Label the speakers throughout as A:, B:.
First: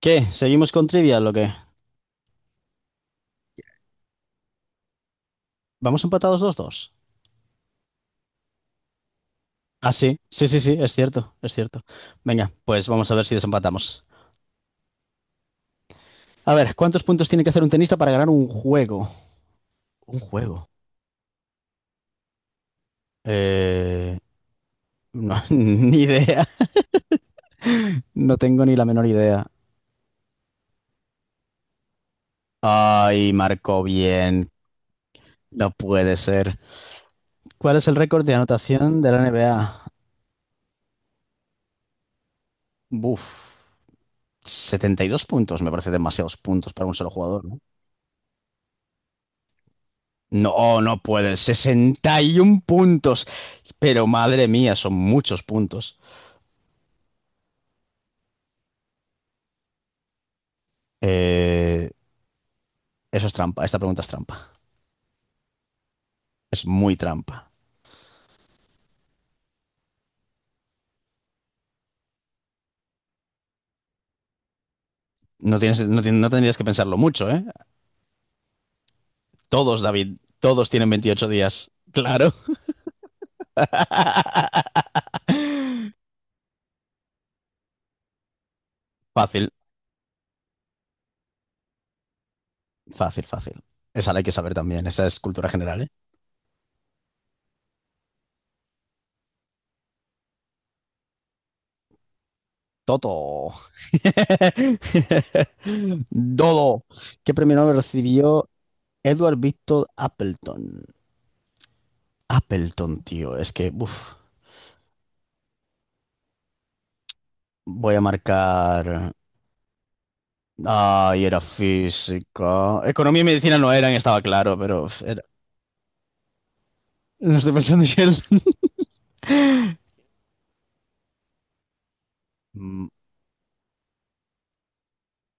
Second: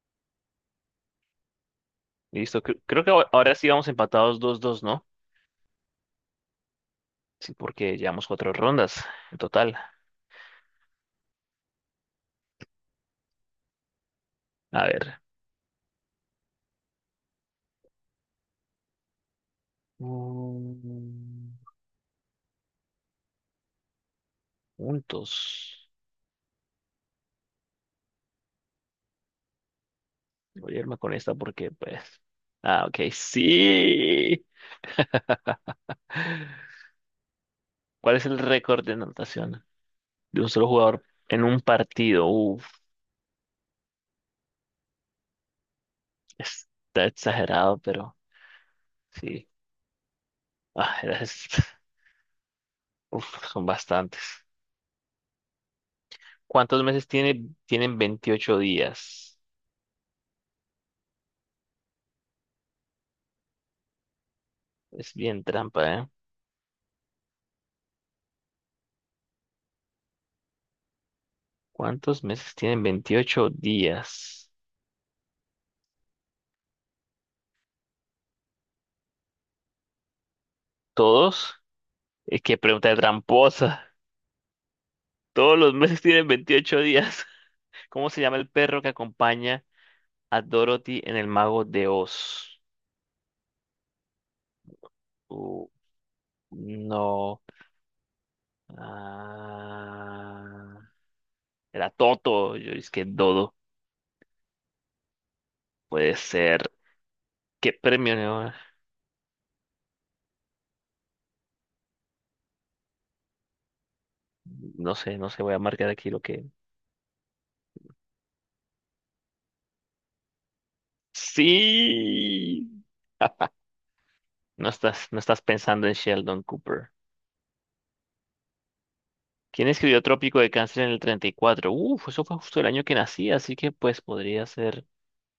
A: ¿Qué? ¿Seguimos con Trivial o qué?
B: Listo, creo que ahora ahora sí vamos empatados 2-2, ¿no?
A: ¿Vamos empatados dos dos?
B: Sí, porque llevamos cuatro rondas en total.
A: Ah, sí, sí, sí, sí, es cierto, es cierto. Venga, pues vamos a ver si desempatamos.
B: A ver.
A: A ver, ¿cuántos puntos tiene que hacer un tenista para ganar un juego? Un juego.
B: Mm.
A: Eh, no,
B: Juntos.
A: ni idea. No tengo ni la menor idea.
B: Voy a irme con esta porque, pues. Ah, ok,
A: Ay, marcó
B: sí.
A: bien. No puede ser. ¿Cuál es el
B: ¿Cuál
A: récord
B: es
A: de
B: el récord de
A: anotación de la
B: anotación
A: NBA?
B: de un solo jugador en un partido? Uf,
A: Buf. 72 puntos, me parece demasiados puntos para un
B: está
A: solo jugador, ¿no?
B: exagerado, pero sí.
A: No, no
B: Ah,
A: puede. 61 puntos.
B: uf, son
A: Pero
B: bastantes.
A: madre mía, son muchos puntos.
B: ¿Cuántos meses tiene? Tienen 28 días.
A: Eh, eso es trampa. Esta pregunta es trampa.
B: Es bien trampa, eh.
A: Es muy trampa.
B: ¿Cuántos meses tienen 28 días?
A: No, tienes, no, tien- no tendrías que pensarlo mucho, ¿eh? Todos, David, todos tienen veintiocho
B: ¿Todos?
A: días. Claro.
B: Es que pregunta de tramposa. Todos los meses tienen 28 días. ¿Cómo se llama el perro que
A: Fácil,
B: acompaña a Dorothy en El Mago de Oz?
A: fácil, fácil. Esa la hay que saber también. Esa es cultura
B: Uh,
A: general, ¿eh?
B: no. Ah, era Toto. Yo es que
A: Toto.
B: Dodo. Puede ser.
A: Dodo. ¿Qué premio
B: ¿Qué
A: Nobel
B: premio?
A: recibió
B: No,
A: Edward Victor Appleton? Appleton, tío. Es que, uff.
B: no sé, no sé. Voy a marcar aquí lo que.
A: Voy a marcar. Ay, era
B: Sí.
A: física. Economía y medicina no eran, estaba claro,
B: No
A: pero
B: estás, no
A: era-
B: estás pensando en Sheldon Cooper.
A: No estoy pensando en Sheldon.
B: ¿Quién escribió Trópico de Cáncer en el 34? Uf, eso fue justo el año
A: Mm,
B: que nací, así que pues podría ser.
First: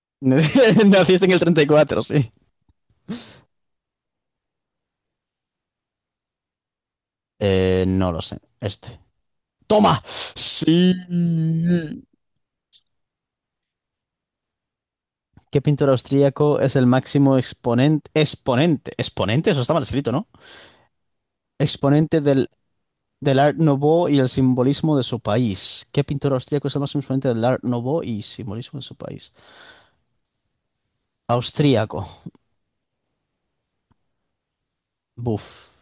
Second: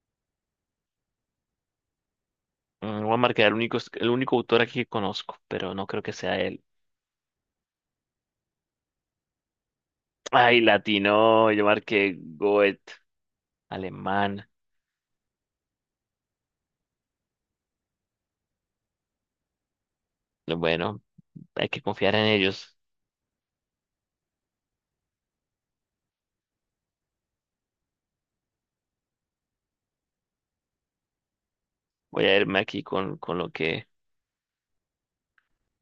A: Naciste en el 34, sí.
B: Voy a marcar el único autor aquí que conozco, pero no creo que sea él.
A: No lo sé. Este. ¡Toma!
B: Ay,
A: Sí.
B: latino, yo marqué Goethe, alemán.
A: ¿Qué pintor austríaco es el máximo exponente? Exponente. Exponente, eso está mal escrito, ¿no?
B: Bueno, hay que confiar
A: Exponente
B: en
A: del,
B: ellos.
A: del Art Nouveau y el simbolismo de su país. ¿Qué pintor austríaco es el máximo exponente del Art Nouveau y simbolismo de su país? Austríaco.
B: Voy a irme aquí con lo que
A: Buf.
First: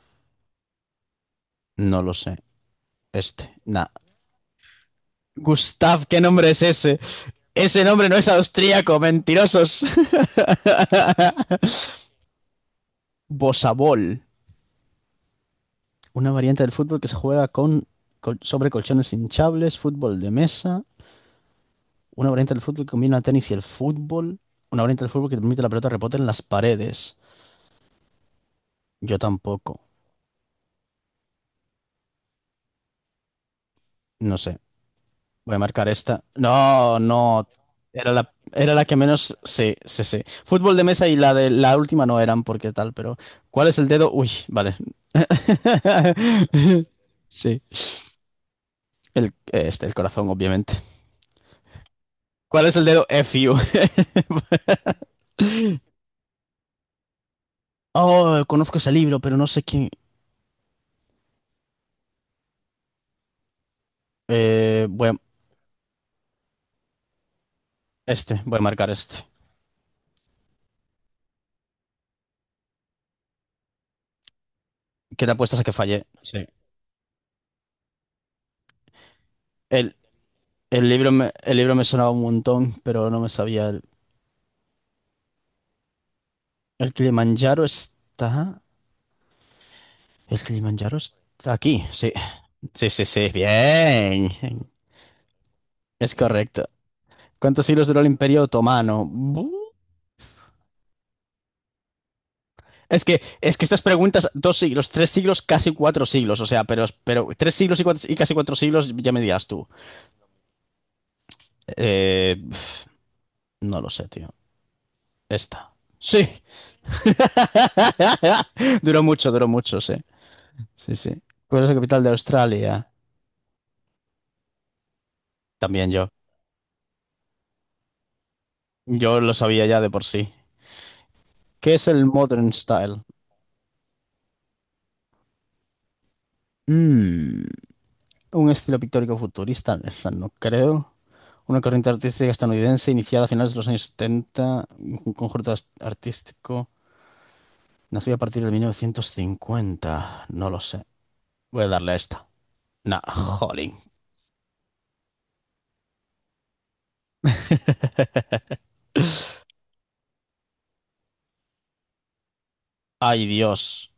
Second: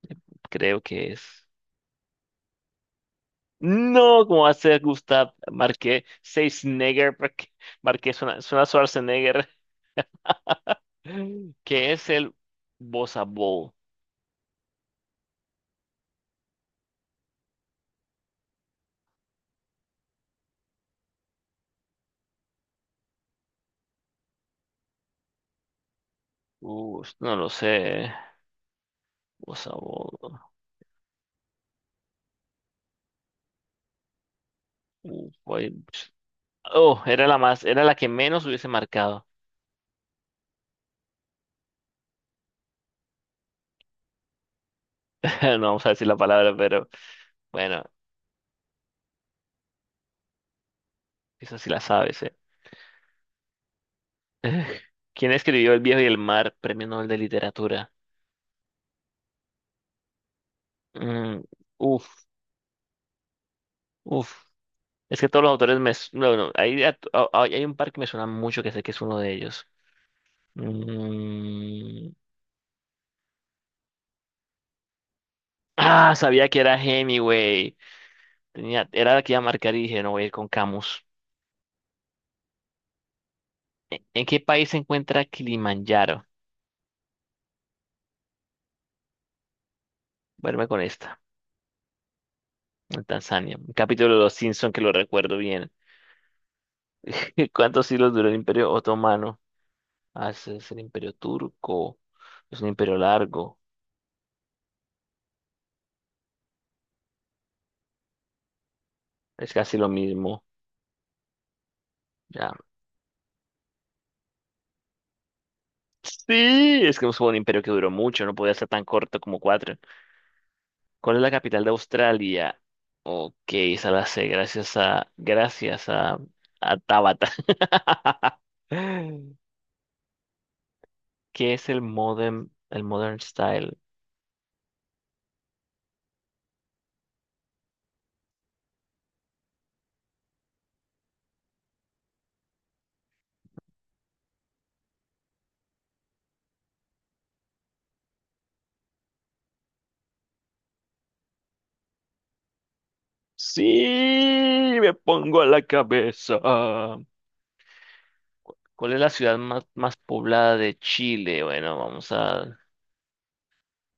B: creo que es.
A: No lo sé. Este, nada.
B: No, ¿cómo va a ser, Gustav? Marqué
A: Gustav, ¿qué nombre es ese?
B: Schwarzenegger, marqué,
A: Ese nombre
B: marqué
A: no es
B: suena
A: austríaco,
B: Schwarzenegger,
A: mentirosos.
B: que es el Bossa Ball.
A: Bosabol, una variante del fútbol que se juega con, col- sobre colchones hinchables, fútbol de mesa, una variante del fútbol que combina el tenis y el fútbol, una variante del fútbol que permite que la pelota rebote en las paredes.
B: No lo sé.
A: Yo
B: Bossa
A: tampoco,
B: Nova.
A: no sé. Voy a
B: Guay.
A: marcar esta. No,
B: Oh, era
A: no.
B: era la que
A: Era la,
B: menos hubiese
A: era la que
B: marcado.
A: menos. Sí, sí, sí. Fútbol de mesa y la de la última no eran porque tal, pero. ¿Cuál es el dedo? Uy, vale.
B: No vamos a decir la palabra, pero
A: Sí.
B: bueno,
A: El, este, el corazón, obviamente.
B: eso sí la sabes, ¿eh?
A: ¿Cuál es el dedo? F you.
B: ¿Quién escribió El viejo y el mar, Premio Nobel de Literatura?
A: Oh, conozco ese libro, pero no sé quién.
B: Mm, uf, uf.
A: Eh, voy a-
B: Es que todos los autores me, no, no, hay un par que me suena
A: este, voy a
B: mucho que sé
A: marcar
B: que es uno
A: este.
B: de ellos. Mm,
A: ¿Qué te apuestas a que fallé? Sí.
B: Sabía que era Hemingway. Era la que iba a marcar y
A: El,
B: dije, no voy a ir con
A: el
B: Camus.
A: libro me, el libro me sonaba un montón, pero no me sabía.
B: ¿En qué país se encuentra Kilimanjaro?
A: El Kilimanjaro está. El
B: Vuelve con
A: Kilimanjaro
B: esta.
A: está aquí, sí. Sí, sí,
B: En
A: sí,
B: Tanzania. Un capítulo de
A: bien.
B: Los Simpson que lo recuerdo bien.
A: Es correcto. ¿Cuántos siglos
B: ¿Cuántos
A: duró el
B: siglos duró el
A: Imperio
B: Imperio
A: Otomano?
B: Otomano?
A: Bu-
B: Ah, ese es el Imperio Turco. Es un imperio
A: Es que, es
B: largo.
A: que estas preguntas, 2 siglos, 3 siglos, casi 4 siglos, o sea, pero 3 siglos y, cuatro- y casi 4 siglos, ya me dirás
B: Es
A: tú.
B: casi lo mismo.
A: Eh,
B: Ya.
A: pf, no lo sé, tío. Esta. Sí.
B: Sí, es que fue un imperio que duró mucho. No podía ser tan corto como
A: Duró
B: cuatro.
A: mucho, sí. Sí, sí.
B: ¿Cuál es la
A: ¿Cuál
B: capital
A: es
B: de
A: la capital de
B: Australia?
A: Australia?
B: Ok, esa la sé. Gracias a. Gracias
A: También yo.
B: a. A Tabata.
A: Yo lo sabía ya de por sí.
B: ¿Qué es
A: ¿Qué
B: el
A: es el
B: modem,
A: Modern
B: el
A: Style?
B: modern style?
A: Mmm. Un estilo pictórico futurista, esa no creo. Una corriente artística estadounidense iniciada a finales de los años 70 un conjunto artístico nacido a partir de 1950. No lo sé. Voy a darle a esta. Nah, jolín.
B: Sí, me pongo a la cabeza. ¿Cuál es la ciudad más poblada de Chile? Bueno, vamos
A: Ay, Dios.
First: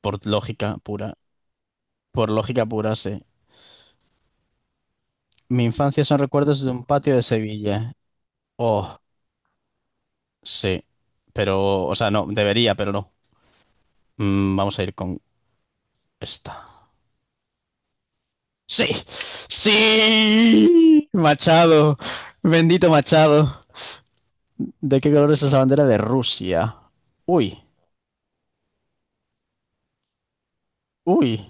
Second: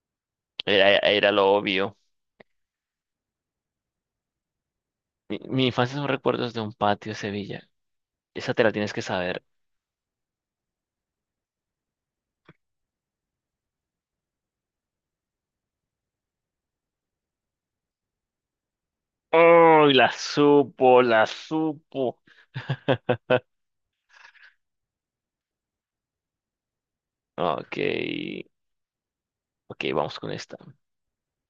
A: Por lógica
B: a
A: pura.
B: ir a lo obvio.
A: Por lógica pura, sí.
B: Mi,
A: Mi
B: mi infancia
A: infancia
B: son
A: son
B: recuerdos de
A: recuerdos de
B: un
A: un
B: patio
A: patio
B: de
A: de
B: Sevilla.
A: Sevilla.
B: Esa te la tienes
A: Oh,
B: que saber.
A: sí. Pero, o sea, no, debería, pero no. Vamos a ir con esta. Sí,
B: ¡Uy, la supo,
A: sí,
B: la
A: Machado,
B: supo!
A: bendito Machado. ¿De qué color es esa bandera de Rusia? Uy,
B: Ok, ok, vamos con esta.
A: uy.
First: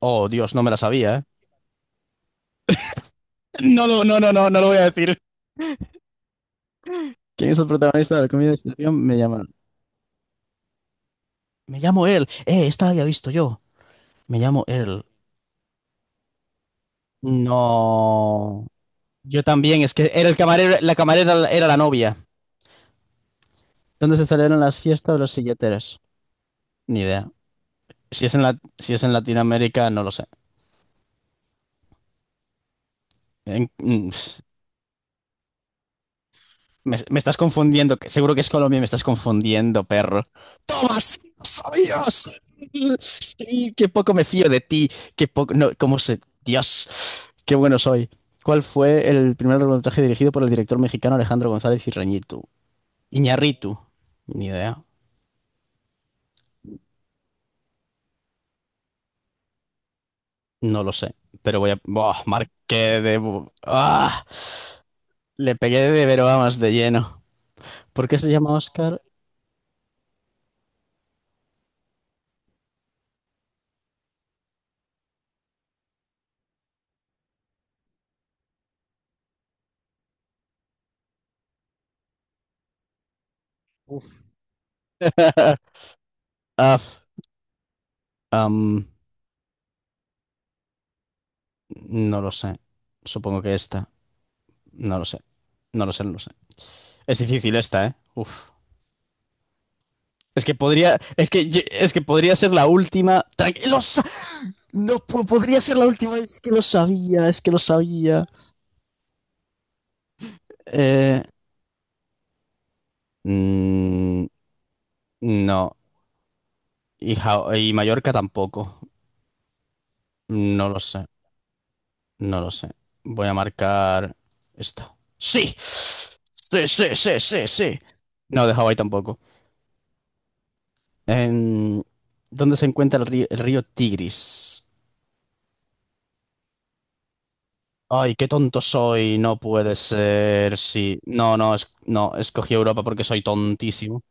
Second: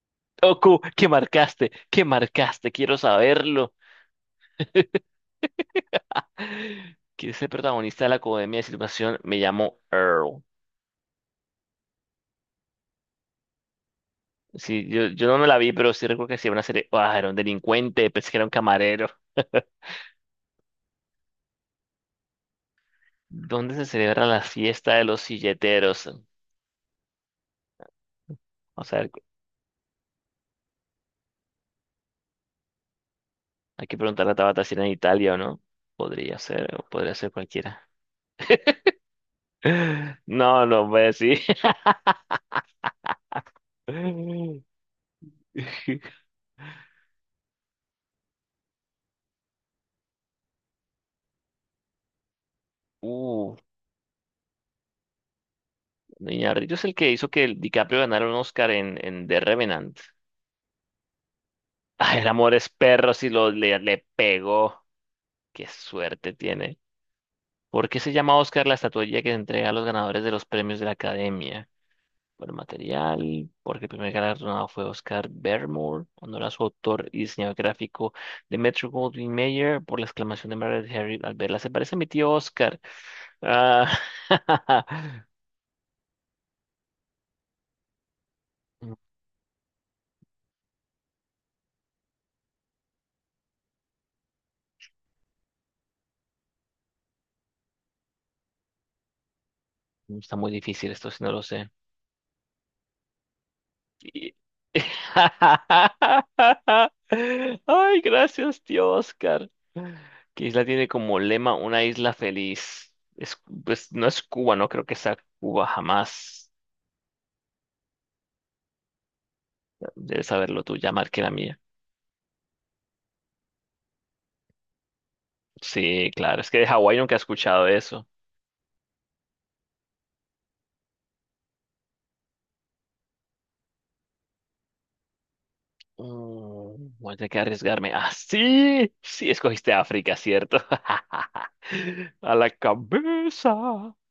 A: Oh, Dios, no me la
B: Oku, ¿qué
A: sabía, ¿eh?
B: marcaste? ¿Qué marcaste? Quiero saberlo.
A: No, lo- no, no, no, no lo voy a decir.
B: ¿Quién es el
A: ¿Quién es el
B: protagonista de
A: protagonista
B: la
A: de la comedia de
B: comedia de
A: situación? Me
B: situación? Me
A: llaman.
B: llamo Earl.
A: Me llamo él. Esta la había visto yo. Me llamo
B: Sí,
A: él.
B: yo no me la vi, pero sí recuerdo que sí era una serie. Ah, era un delincuente, pensé que era un
A: No.
B: camarero.
A: Yo también, es que era el camarero, la camarera era la novia.
B: ¿Dónde se
A: ¿Dónde
B: celebra
A: se
B: la
A: celebran las
B: fiesta de
A: fiestas de
B: los
A: los silleteras?
B: silleteros?
A: Ni idea. Si es en la,
B: O
A: si es
B: sea,
A: en Latinoamérica, no lo sé. En-
B: hay que preguntarle a Tabata si era en Italia o no. Podría ser, o
A: Me,
B: podría
A: me
B: ser
A: estás
B: cualquiera.
A: confundiendo, que seguro que es Colombia, me estás confundiendo, perro.
B: No, no
A: ¡Toma,
B: voy a
A: sí,
B: decir.
A: lo sabías! Sí, qué poco me fío de ti, qué poco... No, ¿cómo se...? Dios, qué bueno soy. ¿Cuál fue el primer largometraje dirigido por el director mexicano Alejandro González Iñárritu?
B: Uh,
A: Iñárritu. Ni idea,
B: Iñárritu es el que hizo que el DiCaprio ganara un Oscar en The Revenant.
A: no lo sé, pero voy a...
B: Ah,
A: ¡Buah!
B: el amor es
A: Marqué
B: perro
A: de...
B: si lo
A: bu-
B: le
A: ¡Ah!
B: pegó.
A: Le
B: Qué
A: pegué de pero
B: suerte
A: vamos, de
B: tiene.
A: lleno.
B: ¿Por qué
A: ¿Por
B: se
A: qué se
B: llama
A: llama
B: Oscar la
A: Oscar?
B: estatuilla que se entrega a los ganadores de los premios de la Academia? Por el material, porque el primer galardonado fue Oscar Bermore, honor a su autor y diseñador gráfico de Metro Goldwyn Mayer, por la exclamación de Margaret Harry al verla. Se parece a mi tío Oscar. Ah,
A: Af. No lo sé. Supongo que esta. No lo sé. No lo sé, no lo sé. Es difícil esta, ¿eh? Uf.
B: está
A: Es
B: muy
A: que
B: difícil
A: podría.
B: esto, si
A: Es
B: no lo
A: que, ye-
B: sé.
A: es que podría ser la última. Tranqui- lo sa-
B: Y-
A: No po- podría ser la última. Es que lo sabía, es que lo
B: Ay,
A: sabía.
B: gracias, tío Oscar. ¿Qué isla tiene como
A: Eh,
B: lema una isla feliz? Es, pues, no es
A: mm,
B: Cuba, no creo que sea Cuba
A: no.
B: jamás.
A: Y, Ja- y Mallorca tampoco.
B: Debes saberlo
A: No
B: tú,
A: lo
B: ya
A: sé.
B: marqué la mía.
A: No lo sé. Voy a marcar esta. ¡Sí!
B: Sí, claro, es que de
A: Sí, sí,
B: Hawái nunca he
A: sí, sí,
B: escuchado
A: sí.
B: eso.
A: No, de Hawái tampoco. En- ¿dónde se encuentra el río Tigris?
B: Voy a tener que arriesgarme. Ah,
A: Ay, qué tonto
B: sí,
A: soy,
B: sí,
A: no
B: escogiste
A: puede
B: África,
A: ser.
B: ¿cierto?
A: Sí, no, no, es, no,
B: A la
A: escogí Europa porque soy
B: cabeza.
A: tontísimo.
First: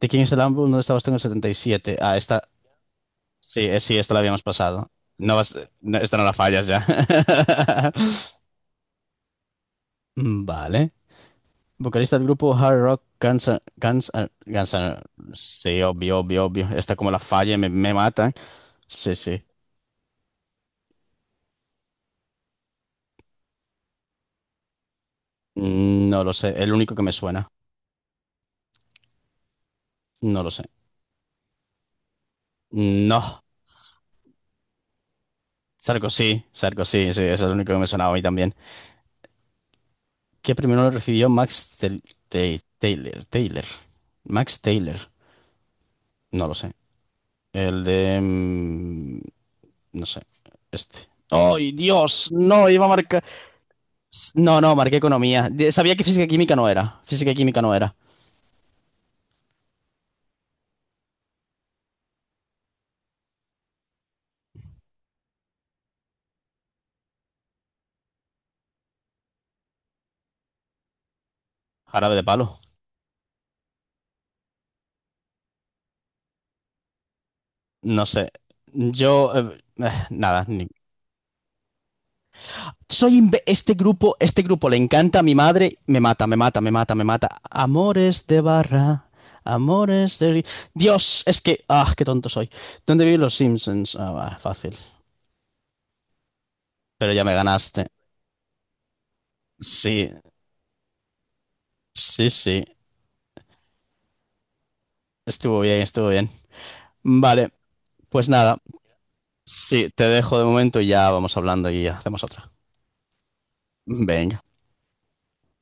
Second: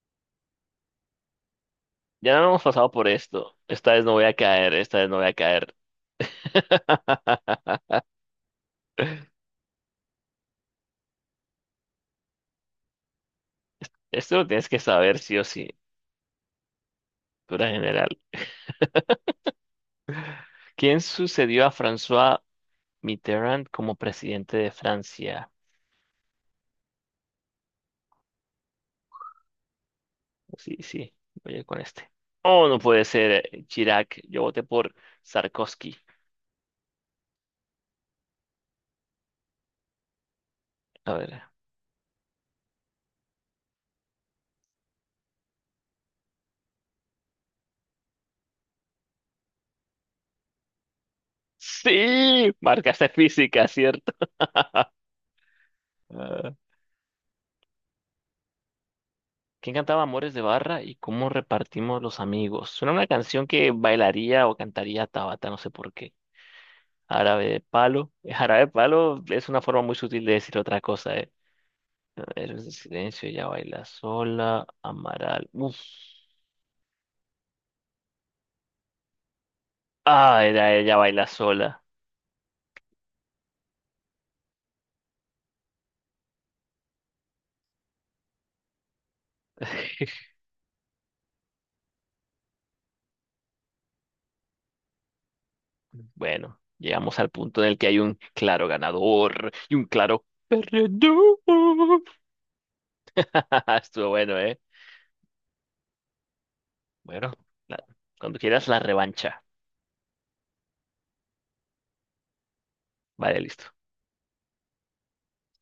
A: ¿De quién es el álbum? ¿Dónde estabas tú en el 77? Ah,
B: Ya no
A: esta,
B: hemos pasado por esto.
A: sí,
B: Esta
A: sí,
B: vez no
A: esta la
B: voy a
A: habíamos
B: caer,
A: pasado.
B: esta vez no voy a
A: No vas,
B: caer.
A: no, esta no la fallas ya. Mm, vale. Vocalista del grupo Hard Rock Guns, N- Guns, N-
B: Esto lo tienes
A: Guns
B: que
A: N-
B: saber sí o sí,
A: Sí, obvio, obvio, obvio. Esta como la falle me,
B: cultura
A: me
B: general.
A: mata. Sí, sí.
B: ¿Quién sucedió a François Mitterrand como presidente de Francia?
A: No lo sé. El único que me suena. No lo sé.
B: Sí, sí, voy a ir con este. Oh, no puede ser,
A: No,
B: Chirac. Yo voté por Sarkozy.
A: Sarkozy, Sarkozy, sí, ese es el único que me sonaba a mí también. ¿Qué primero lo
B: A
A: recibió
B: ver.
A: Max Tel- Tay- Taylor? Taylor. Max Taylor. No lo sé. El de... No sé. Este. ¡Ay, Dios!
B: Sí,
A: No, iba a
B: marcaste
A: marcar...
B: física, ¿cierto?
A: No, no, marqué economía. De- Sabía que física y
B: Ah.
A: química no era. Física y química no era.
B: ¿Quién cantaba Amores de Barra y cómo repartimos los amigos? Suena una canción que bailaría o cantaría Tabata, no sé por qué. Árabe de palo. Jarabe de palo es una forma muy sutil de decir otra cosa, ¿eh?
A: Jarabe de palo.
B: Héroes de Silencio, ella baila sola. Amaral. Uf.
A: No sé. Yo...
B: Ah,
A: nada,
B: era ella baila sola.
A: soy imbe- este grupo le encanta a mi madre, me mata, me mata, me mata, me mata. Amores de barra, amores de ri- Dios, es que qué tonto soy. ¿Dónde viven los Simpsons? Ah, va, fácil.
B: Bueno,
A: Pero
B: llegamos
A: ya
B: al
A: me
B: punto en el
A: ganaste.
B: que hay un claro ganador y un
A: Sí,
B: claro perdedor.
A: sí, sí.
B: Estuvo bueno, ¿eh?
A: Estuvo bien, estuvo bien.
B: Bueno,
A: Vale,
B: la-
A: pues
B: cuando
A: nada.
B: quieras la revancha.
A: Sí, te dejo de momento y ya vamos hablando y hacemos otra.
B: Vale, listo.
A: Venga.